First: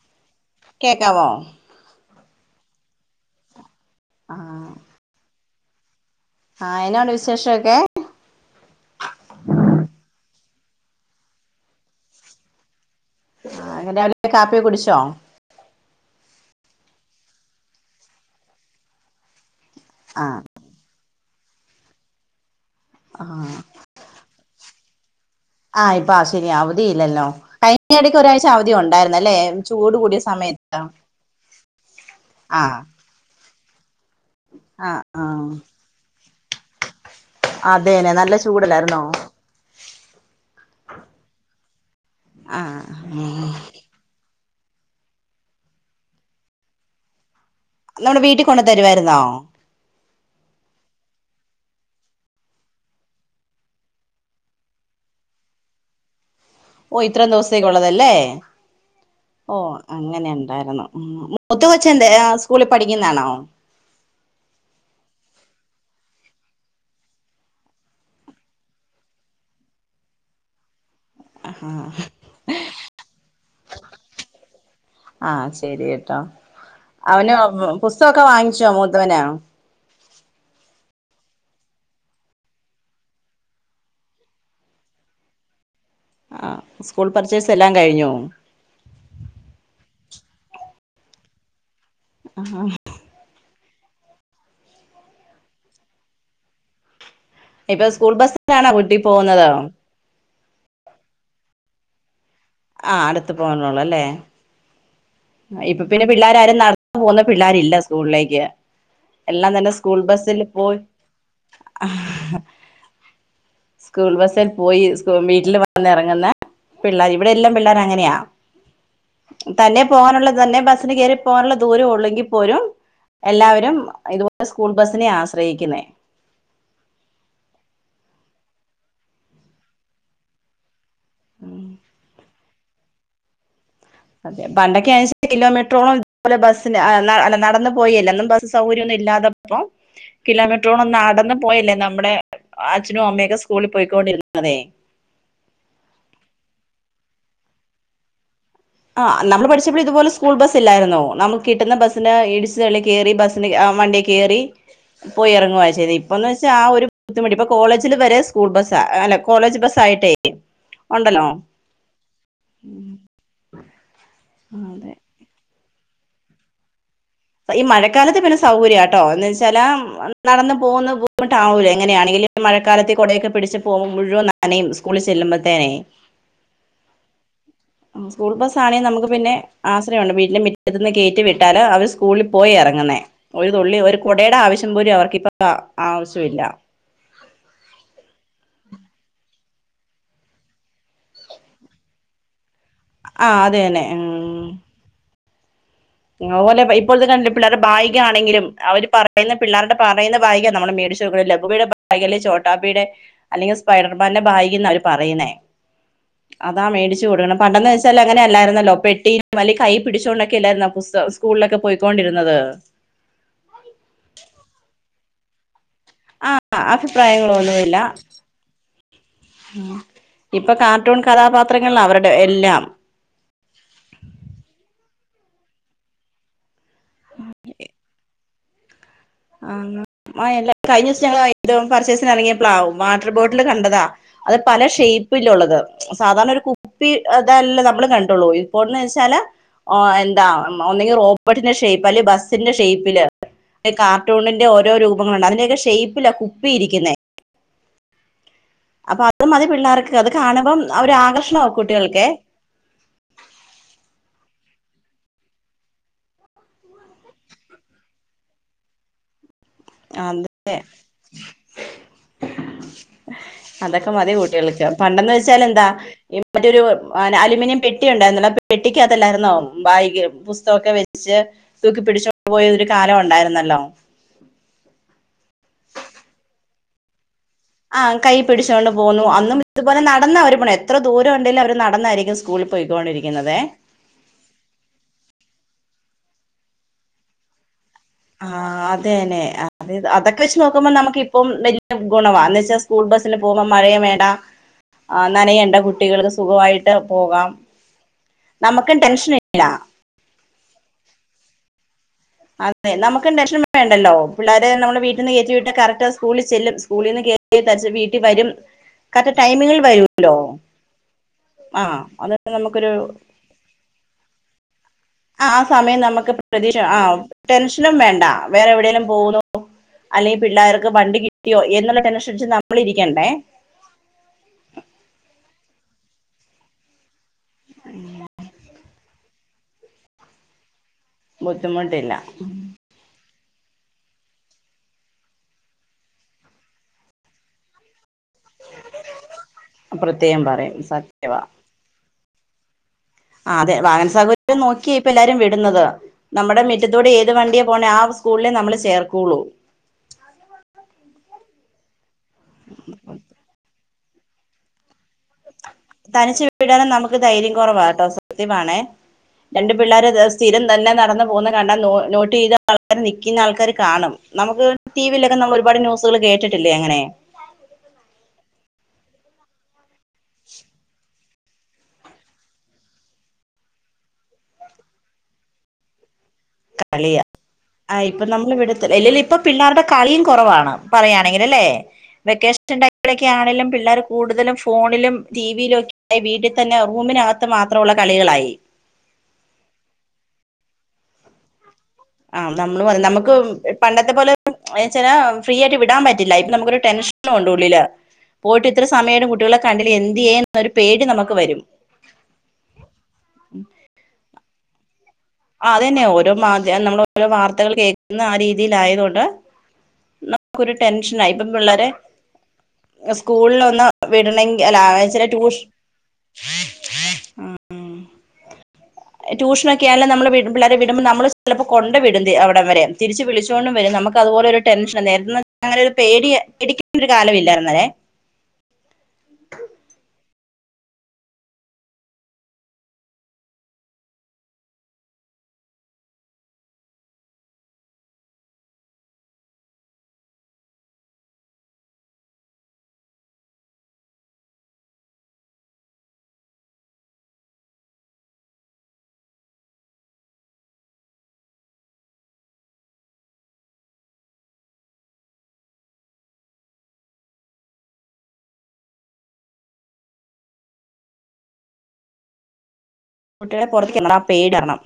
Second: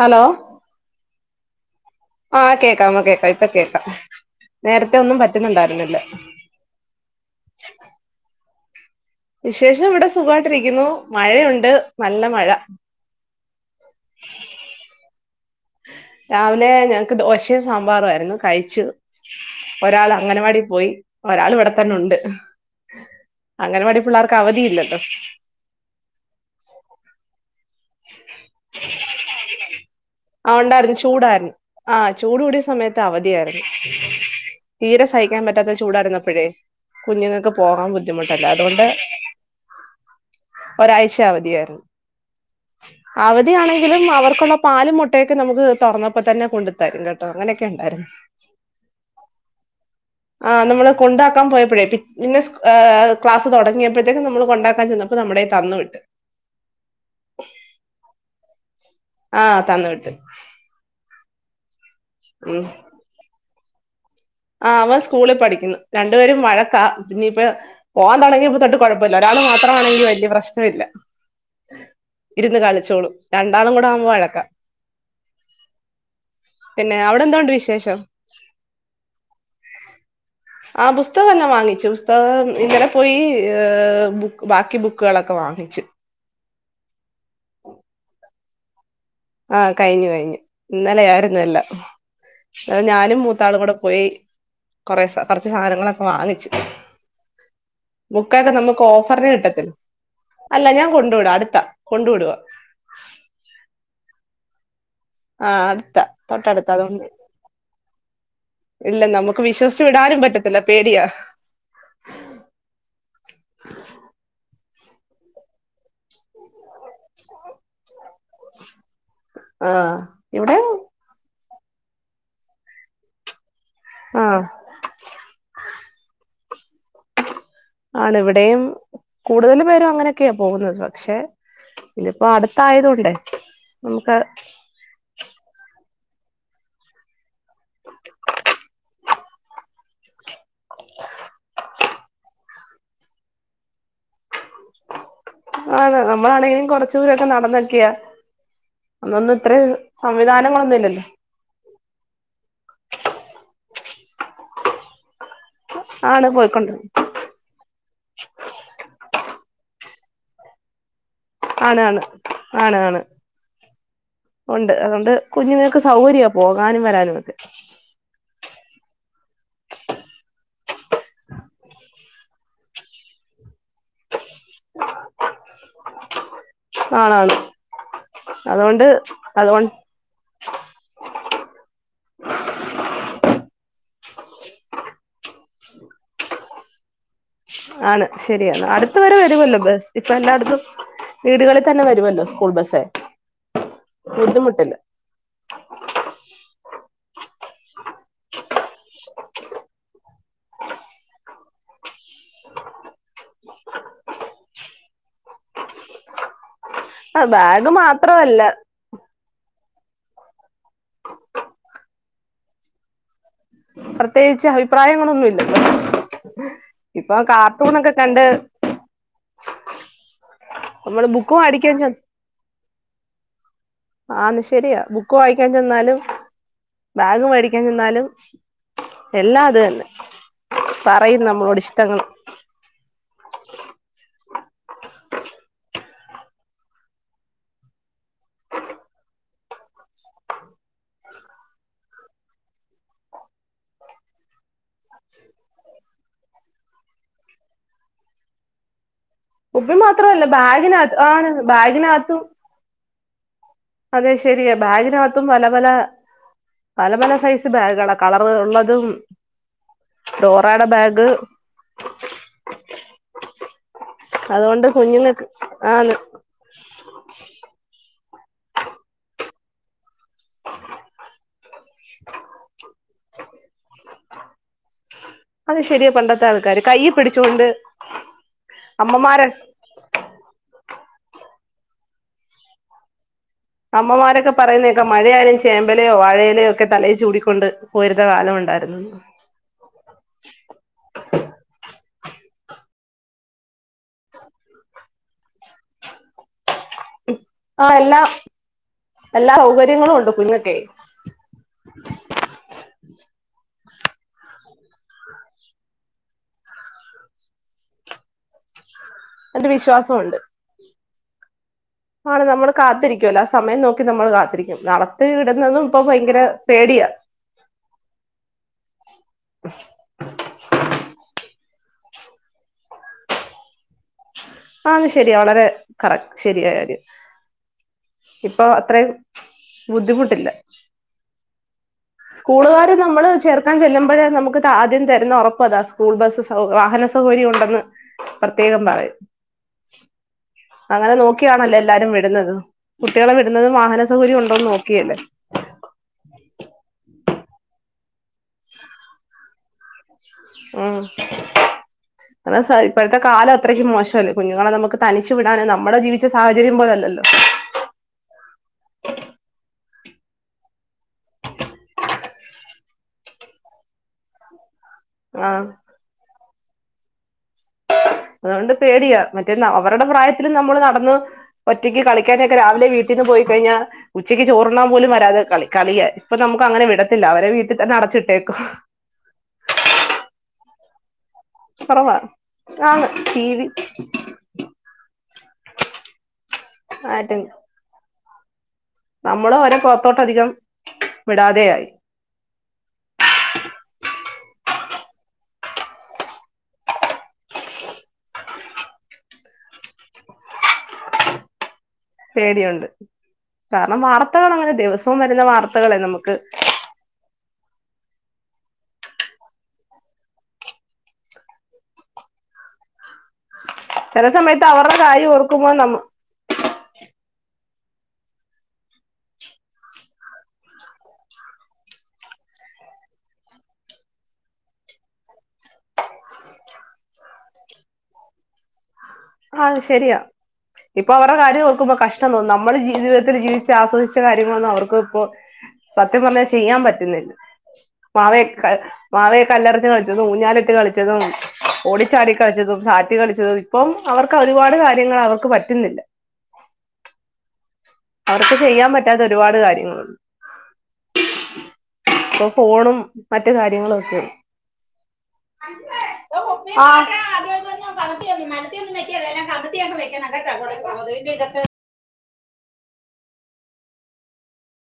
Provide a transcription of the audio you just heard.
Hello കേക്കാവോ? ആഹ് കേക്കാം അമ്മ കേൾക്കാം ഇപ്പൊ കേക്കാം നേരത്തെ ഒന്നും പറ്റുന്നുണ്ടായിരുന്നില്ല ആ എന്നാ ഉണ്ട്‌ വിശേഷവൊക്കെ? വിശേഷം ഇവിടെ സുഖവായിട്ടിരിക്കുന്നു മഴയുണ്ട് നല്ല മഴ ആ അങ്ങനെ രാവിലെ കാപ്പിയൊക്കെ കുടിച്ചോ? രാവിലെ ഞങ്ങക്ക് ദോശയും സാമ്പാറും ആയിരുന്നു കഴിച്ചു ഒരാള് ആഹ് അംഗനവാടി പോയി ഒരാള് ഇവിടെ തന്നെ ഉണ്ട് ഹ് ആഹ് അങ്ങനവാടി പിള്ളാർക്ക് അവധിയില്ലല്ലോ ആഹ് ഇപ്പ ആ ശെരിയാ അവധി ഇല്ലല്ലോ കഴിഞ്ഞ ഇടക്ക് ഒരാഴ്ച അവധി ഉണ്ടായിരുന്ന്‌ അല്ലേ ചൂട് കൂടിയ സ ആ ഉണ്ടായിരുന്നു ചൂടായിരുന്നു ആഹ് ചൂട് കൂടിയ ആഹ് സമയത്ത് അവധിയായിരുന്നു ആഹ് തീരെ സഹിക്കാൻ ആഹ് പറ്റാത്ത ചൂടായിരുന്നപ്പോഴേ കുഞ്ഞുങ്ങൾക്ക് പോകാൻ അതെന്നെ നല്ല ബുദ്ധിമുട്ടല്ല അതുകൊണ്ട് ചൂടല്ലായിരുന്നോ ഒരാഴ്ച അവധിയായിരുന്നു ആഹ് അവധിയാണെങ്കി ലും അവർക്കുള്ള പാലും മുട്ടയൊക്കെ നമുക്ക് തുറന്നപ്പോൾ തന്നെ കൊണ്ട് തരും കേട്ടോ അങ്ങനൊക്കെ ഉണ്ടായി നമ്മുടെ വീട്ടിൽ കൊണ്ട് തരുവായിരുന്നോ? ആ നമ്മള് കൊണ്ടാക്കാൻ പോയപ്പോഴേ പിറ്റ് പിന്നെ ഏ ക്ലാസ്സ് തുടങ്ങിയപ്പോഴത്തേക്കും നമ്മള് കൊണ്ടാക്കാൻ ചെന്നപ്പ പ്പോ നമ്മുടേ തന്ന്‌ വിട്ട് ഓ ഇത്രയും ദിവസത്തേക്കുള്ളതല്ലേ ആ ഓ തന്നു വിട്ട് അങ്ങനെണ്ടായിരുന്നു മ് മൂത്ത കൊച്ചെന്തേ ആ ഉം സ്കൂളിൽ പഠിക്കുന്നതാണോ? ആ അവൻ സ്കൂളിൽ പഠിക്കുന്നു രണ്ടുപേരും വഴക്കാ പിന്നിപ്പ പോവാൻ തുടങ്ങിയപ്പൊ തൊട്ട് കുഴപ്പില്ല ഒരാൾ മാത്രമാണെങ്കി വല്യ പ്രശ്നം ഇല്ല അഹാ ഇരുന്ന് കളിച്ചോളും രണ്ടാളും കൂടെ ആവുമ്പോ വഴക്ക ആഹ് ശെരിയെട്ടോ പിന്നെ അവിടെ അവന് എന്തോണ്ട് വിശേഷം പുസ്തകവൊക്കെ വാങ്ങിച്ചോ? മൂത്തവന് ആഹ് പുസ്തകം എല്ലാം വാങ്ങിച്ചു പുസ്തകം ഇന്നലെ പോയി ഏ ബുക്ക് ബാക്കി ബുക്കുകളൊക്കെ വാങ്ങിച്ചു ആഹ് സ്കൂൾ പർച്ചേഴ്സ് എല്ലാം കഴിഞ്ഞു ആഹ് കഴിഞ്ഞു കഴിഞ്ഞു ഇന്നലെ ആരുന്നെല്ലാം ഇന്നലെ ഞാനും മു ആളും കൂടെ പോയി കൊറെ കുറച്ച് സാധനങ്ങളൊക്കെ വാങ്ങിച്ചു ഇപ്പൊ സ്കൂൾ ബുക്കൊക്കെ ബസ്സിലാണോ നമുക്ക് കുട്ടി ഓഫറിന് പോകുന്നത് കിട്ടത്തില്ല അല്ല ഞാൻ കൊണ്ടു വിട അടുത്താ കൊണ്ടു വിടുവാ ആ അടുത്ത് പോന്നോളൂ അല്ലേ ആ ഇപ്പൊ അടുത്താ പിന്നെ പിള്ളോര് ആരും തൊട്ടടുത്താ നടന്നു അതുകൊണ്ട് പോകുന്ന പിള്ളേരില്ല സ്കൂളിലേക്ക് ഇല്ല നമുക്ക് എല്ലാം വിശ്വസിച്ചു വിടാനും പറ്റത്തില്ല പേടിയാ ആഹ് സ്കൂൾ ബസ്സിൽ പോയി. സ് വീട്ടിൽ വന്ന് എറങ്ങുന്ന പിള്ളേർ. ഇവിടെ എല്ലാം പിള്ളേർ അങ്ങനെയാ. ആ തന്നെ പോകാനുള്ളത് ഇവിടെ തന്നെ ബസ്സിന് കേറി പോകാനുള്ള ദൂര ഉള്ളെങ്കിൽ പോലും എല്ലാവരും ആ ഇതുപോലെ സ്കൂൾ ബസ്സിനെ ആശ്രയിക്കുന്നെ. ആണ് ഇവിടെയും കൂടുതൽ പേരും അങ്ങനെയൊക്ക്യെ പോകുന്നത്. പക്ഷെ ഇനിപ്പോ അടുത് ത്തായതൂ ണ്ടെ അതെ പണ്ടൊക്കെ അഞ്ച് കിലോമീറ്ററോളം ബസിന് [unintelligible] നടന്നു പോയി എല്ല ഒന്നും ബസ് സൗകര്യംന്നും ഇല്ലാതപ്പം. കിലോമീറ്ററോണ ഒന്ന് നടന്ന് പോയല്ലേ നമ്മുടെ അച്ഛനും അമ്മയൊക്കെ സ്കൂളിൽ പോയിക്കൊണ്ടിരുന്നതെ ആതെ നമ്മളാണെങ്കിലും കൊറച്ചട ദൂരൊക്കെ നടന്നക്ക്യെ ആ നമ്മള് പഠിച്ചപ്പോ ഇതുപോലെ സ്കൂൾ സംവിധാനങ്ങളൊന്നും ബസ്ല്ലായിരുന്നൊ ഇല്ലല്ലോ നമു കിട്ടുന്ന ബസ് പിന്നെ ഇടിച്ച തള്ളി കേറി ബസിന് വണ്ടി കേറി പോയി എറങ്ങുമായിരുന്നു. ശെരി ആണ് ഇപ്പന്ന് വച്ചാ ആ പോയിക്കൊണ്ട് ഒരു കുത്തുമുടി. ഇപ്പൊ കോളേജില് വരെ സ്കൂൾ ബസാ അല്ലെ കോളേജ് ബസ് ആയിട്ടേ ഉണ്ടല്ലോ ആണ് ആണ് ആണാണ് ഉണ്ട് അതെ അതുകൊണ്ട് കുഞ്ഞുങ്ങൾക്ക് സൗകര്യ പോകാനും വരാനും ഒക്കെ ഈ മഴക്കാലത്ത് പിന്നെ സൗകര്യാ ട്ടോ എന്ന് വെച്ചാല് നടന്നു പോകുന്ന ബുദ്ധിമുട്ട് ആവൂല എങ്ങനെയാണെലും െ മഴക്കാലത്ത് കൊടയൊക്കെ പിടിച്ച് പോകുമ്പ മുഴുവൻ നനയും സ്കൂളിൽ ചെല്ലുമ്പോഴത്തനെ ആണാ ആണ് സ്കൂൾ ബസ് ആണെങ്കിൽ നമുക്ക് പിന്നെ ആ. വീന്റെ മിറ്റത്തിന്ന് കേറ്റി വിട്ടാല് അവര് സ്കൂള്ല് പോയി എറങ്ങുന്നേ ഒരു തുള്ളി ഒരു കുടയുടെ ആവശ്യം പോലും അവർക്കിപ്പ ആവശ്യ ഇല്ല ആണ് ശരിയാണ്. അടുത്ത വരെ വര്വല്ലോ. ബസ് ഇപ്പൊ എല്ലായിടത്തും വീടുകളിൽ തന്നെ വരുവല്ലോ സ്കൂൾ ബസ്സ്. ആഹ് അത് തന്നെ ഉ അതുപോലെ ഇപ്പോഴത്തെണ പിള്ളേരുടെ ബായിക ആണെങ്കിലും അവര് പറയുന്ന പിള്ളേരുടെ പറയുന്ന ബായിക ആണ്ലും നമ്മുടെ മേടിച്ച് ഷോകുകളിലും സ്കൂബി ഡേ ബാഗ് അല്ലെ ചോട്ടാബിയുടെ അല്ലെങ്കിൽ സ്പൈഡർമാന്റെ ബാഗെന്ന അവര് പറയുന്നേ അതാ മേടിച്ച് ആ കൊടുക്ക്ണ്. പണ്ടെന്ന് ബാഗ് വെച്ചാൽ അങ്ങനെ മാത്രമല്ല അല്ലായിരുന്നല്ലോ പെട്ടി വലി കൈ പിടിച്ചുകൊണ്ടൊക്കെല്ലായിരുന്നെ പുസ്തം സ്കൂളിലൊക്കെ പോയിക്കൊണ്ടിരുന്നത്. പ്രത്യേകിച്ച് അഭിപ്രായങ്ങളൊന്നുല്ല. ആ ഇപ്പൊ അഭിപ്രായങ്ങളൊന്നുമില്ല കാർട്ടൂൺക്കെ കണ്ട്. ഇപ്പൊ കാർട്ടൂൺ നമ്മള് ബുക്ക് കഥാപാത്രങ്ങൾ മേടിക്കാൻ ചെ അവരുടെ എല്ലാം. ആന്ന് ശെരിയാ ബുക്ക് വായിക്കാൻ ചെന്നാലും ബാഗ് മേടിക്കാൻ ചെന്നാലും എല്ലാം ആ അത് തന്നെ കഴിഞ്ഞ ദിവസം പറയും ഞങ്ങ നമ്മളോട് ഇ ഇഷ്ടങ്ങൾ പർച്ചേസിന് ഇറങ്ങിയപ്പോളാവും വാട്ടർ ബോട്ടില് കണ്ടതാ അത് പല ഷേയ്പ്പിലുള്ളത് സാധാരണ ഒരു കു ഇപ്പി ഇതല്ലെ നമ്മള് കണ്ടൊള്ളു ഇപ്പോന്ന് വെച്ചാല് എന്താ ഒന്നെങ്കി റോബോട്ടിന്റെ ഷേയ്പ്പ്. അല്ലെ ബസ്സിന്റെ ഷേയ്പ്പില് അല്ലെ കാ ട്ടൂണിന്റെ ഓരോ രൂപങ്ങള്ണ്ട്. അതിന്റെക്കെ ഷേയ്പ്പിലാ കുപ്പിയിരിക്കുന്നെ. അപ്പൊ അത് മതി കുപ്പി പിള്ളാർക്ക്. അത് മാത്രമല്ല കാണുമ്പം ഒരു ബാഗിനകത്ത് ആണ് ആകർഷണവാ കുട്ടികൾക്കെ ബാഗിനകത്തും അതെ ശെരിയ. ബാഗിനകത്തും പല പല പല പല സൈസ് ബാഗുകളാ കളർ ഇള്ളതും. അത് ഡോറാടെ ബാഗ്. അതൊക്കെ മതി അതുകൊണ്ട് കുട്ടികൾക്ക് പണ്ടെന്ന് കുഞ്ഞുങ്ങൾക്ക് വെച്ചാ എന്താ ആന്ന് മറ്റൊരു അലൂമിനിയം പെട്ടി ഉണ്ടായിരുന്നല്ലൊ. ആ പെട്ടിക്ക് അകത്തെല്ലായിരുന്നൊ ബാഗ് പുസ്തകൊക്കെ വെച്ച് തൂക്കി. പിടിച്ചോണ്ട്പോയൊരു കാലം ഉണ്ടായിരുന്നല്ലൊ. അത് ശരിയ പണ്ടത്തെ ആൾക്കാര് കയ്യി പിടിച്ചുകൊണ്ട് ആഹ് കൈ പിടിച്ചോണ്ട് പോവുന്നു അമ്മമാരെ അന്നും ഇതുപോലെ നടന്നാ അവര് പോണേ എത്ര ദൂരം ഒണ്ടേലും അവര് നടന്നാരിക്കും സ്കൂളി പോയ്ക്കൊണ്ടിരിക്കുന്നതേ അമ്മമാരൊക്കെ പറയുന്ന കേക്കാ മഴയായാലും ചേമ്പലയോ വാഴയിലയോക്കെ തലയിൽ ചൂടിക്കൊണ്ട് പോയിരുന്ന കാലം ഒണ്ടായിരുന്നു അതെ അതൊക്കെ വെച്ച് നോക്കുമ്പോ നമുക്കിപ്പം വല്യ ഗുണവാ എന്നുവെച്ചാൽ സ്കൂൾ ബസ്സിന് പോവുമ്പം മഴേയും വേണ്ട ആഹ് നനയേണ്ട കുട്ടികൾക്ക് സുഖായിട്ട് പോകാം ആ എല്ലാ നമുക്കും ടെൻഷനില്ല [unintelligible] അതെ നമുക്കും ടെൻഷൻ വേണ്ടല്ലോ പിള്ളേരെ നമ്മള് വീട്ടിന്ന് കേറ്റി വിട്ട് കറക്റ്റ് സ്കൂളിൽ ചെല്ലും സ്കൂളിന്ന് കേ ടച്ച് വീട്ടി വരും [inaudible] കറക്റ്റ് എന്റെ ടൈമിങ്ങില് വരൂല്ലോ വിശ്വാസമുണ്ട് ആഹ് ആണ് നമ്മള് കാത്തിരിക്കുവല്ലോ ആഹ് സമയം നോക്കി നമ്മള് കാത്തിരിക്കും നാളെ ത്തി ആ ആ വിടുന്നതും സമയം ഇപ്പൊ നമുക്ക് ഭയങ്കര പ്രതീക്ഷ ആ പേടിയ ടെൻഷനും വേണ്ട വേറെ എവിടെലും പോവൂന്നോ അല്ലെങ്കി പിള്ളേർക്ക് വണ്ടി കിട്ടിയോ എന്നുള്ള ടെൻഷനടിച്ച് നമ്മളിരിക്കണ്ടേ ആഹ് അത് ശരിയാ വളരെ കറക്റ്റ് ശരിയായ കാര്യം പ്പൊ അത്രേം ബുദ്ധിമുട്ടില്ല ബുദ്ധിമുട്ടില്ല സ്കൂളുകാര് നമ്മള് ചേർ ക്കാൻ ചെല്ലുമ്പഴെ നമുക്ക് ആദ്യം തരുന്ന ഒറപ്പതാ സ്കൂൾ ബസ് സൗ വാഹന സൗകര്യം ഉണ്ടെന്ന് പ്രത്യേകം പറയും പ്രത്യേകം പറയും അങ്ങനെ സത്യവാ നോക്കിയാണല്ലോ എല്ലാരും വിടുന്നത് കുട്ടികളെ ആ വിടുന്നതും വാഹന സൗകര്യം ഉണ്ടോന്ന് നോക്കിയല്ലേ ടുന്നത് നമ്മുടെ മിറ്റത്തൂടെ ഏത് വണ്ടിയെ പോണേ ആ സ്കൂളിലെ നമ്മള് ചേർക്കോള്ളൂ ഉം അത് സാ ഇപ്പഴത്തെ കാലം അത്രക്ക് മോശവല്ലെ കുഞ്ഞുങ്ങളെ നമുക്ക് തനിച്ചു വിടാൻ നമ്മള് ജീവിച്ച തനിച്ചു സാഹചര്യം വിടാനും നമുക്ക് പോലല്ലല്ലോ ധൈര്യം കുറവാട്ടോ സത്യമാണേ രണ്ടു പിള്ളേര് ത സ്ഥിരം തന്നെ നടന്നു പോകുന്നത് കണ്ടാ നോ നോട്ട് ചെയ്ത് ആൾക്കാര് നിൽക്കുന്ന ആൾക്കാര് കാണും നമുക്ക് ടി വിയിലൊക്കെ നമ്മള് ആഹ് ഒരുപാട് ന്യൂസുകൾ കേട്ടിട്ടില്ലേ അങ്ങനെ അതുകൊണ്ട് പേടിയ മറ്റേന്നാ അവരുടെ പ്രായത്തില് നമ്മള് നടന്ന് ഒറ്റയ്ക്ക് കളിക്കാനൊക്കെ രാവിലെ വീട്ടീന്ന് പോയി കഴിഞ്ഞാൽ ഉച്ചയ്ക്ക് ചോറുണാൻ പോലും വരാതെ കളി കളിയാ പ്പൊ നമുക്കങ്ങനെ കളിയാ വിടത്തില്ല അവരെ വീട്ടിൽ തന്നെ ആ ഇപ്പൊ നമ്മൾ അടച്ചിട്ടേക്കും വിടത്തില്ല ഇല്ലല്ല ഇപ്പൊ പിള്ളേർടെ കളീം കൊറവാണ് പറയാണെങ്കിലല്ലേ കൊറവാ വെക്കേഷൻ ആണ് ടൈമിലൊക്കെ ടി വി ആണേലും പിള്ളേര് കൂടുതലും ഫോണിലും ടിവിയിലു ഒ വീട്ടി തന്നെ ആയിട്ടും റൂമിനകത്ത് മാത്രോള്ള കളികളായി നമ്മള് ഒരെ പൊറത്തോട്ടധികം വിടാതെയായി ആഹ് നമ്മള് പറയും നമ്ക്ക് പണ്ടത്തെ പോലെ എന്നാച്ചാല് ഫ്രീ ആയിട്ട് വിടാൻ പറ്റില്ല ഇപ്പൊ നമുക്കൊരു ടെൻഷനും ഉണ്ട് ഉള്ളില് പോയിട്ട് ഇത്ര സമയിട്ടും കുട്ടികളെ കണ്ടില്ലേ എന്ത്യേന്നൊരു പേടി നമുക്ക് വരും പേടിയുണ്ട് കാരണം വാർത്തകളങ്ങനെ ദിവ ആഹ് അതന്നെ ഓരോ മാധ്യ നമ്മള് ഓരോ വാർത്തകൾ കേൾക്കുന്ന ആഹ് രീതിയിലായെണ്ട് നമുക്കൊരു ടെൻഷനാ ഇപ്പ പിള്ളേരെ സ്കൂളിലൊന്ന് ചെല വിട്ണെ സമയത്ത് അല്ല അവരുടെ ചെല കാര്യം ട്യൂഷ് ഓർക്കുമ്പോ നമ്മ ട്യൂഷനൊക്കെയല്ലെ നമ്മള് വിടു പിള്ളേരെ വിടുമ്പം നമ്മള് ചെലപ്പോ കൊണ്ട് വിടും അവിടംവരെ തിരിച്ച് വിളിച്ചോണ്ടും വരും നമുക്കതുപോലെ ഒരു ടെൻഷന് നേരന്ന് അങ്ങനെ പേടി പേടിക്കണ്ടേ ഒരു കാലവില്ലാരുന്നല്ലേ ആത്ശരിയാ ഇപ്പ അവരുടെ കാര്യം ഓർക്കുമ്പോ കഷ്ടം തോന്നും നമ്മള് ജീവിതത്തില് ജീവിച്ചആസ്വദിച്ച കാര്യങ്ങളൊന്നും അവർക്ക് ഇപ്പോ സത്യം പറഞ്ഞാൽ ചെയ്യാൻ പറ്റില്ലേ മാവേക്കേ മാവെ കല്ലെറിഞ്ഞ് കളിച്ചതും ഊഞ്ഞാലെട്ടി കളിച്ചതും ഓടിച്ചാടി കളിച്ചതും സാറ്റ് കളിച്ചതും ഇപ്പം അവർക്ക് ഒരുപാട് കാര്യങ്ങള് അവർക്ക് പറ്റുന്നില്ല അവർക്ക് ചെയ്യാൻ പറ്റാത്ത ഒരുപാട് കാര്യങ്ങള് ഇപ്പം ഫോണും മറ്റ് കാര്യങ്ങളും ഒക്കെ അഞ്ജുവെ [unintelligible] ആഹ് കമത്തിയങ്ങ് മലത്തിയൊന്നും വെക്കല്ലേ എല്ലാം കമത്തിയങ്ങ് വെക്കണം കേട്ടോ [unintelligible] കുട്ടികളെ പൊറത്തിടണ്ടാ ആഹ് പേടിറണം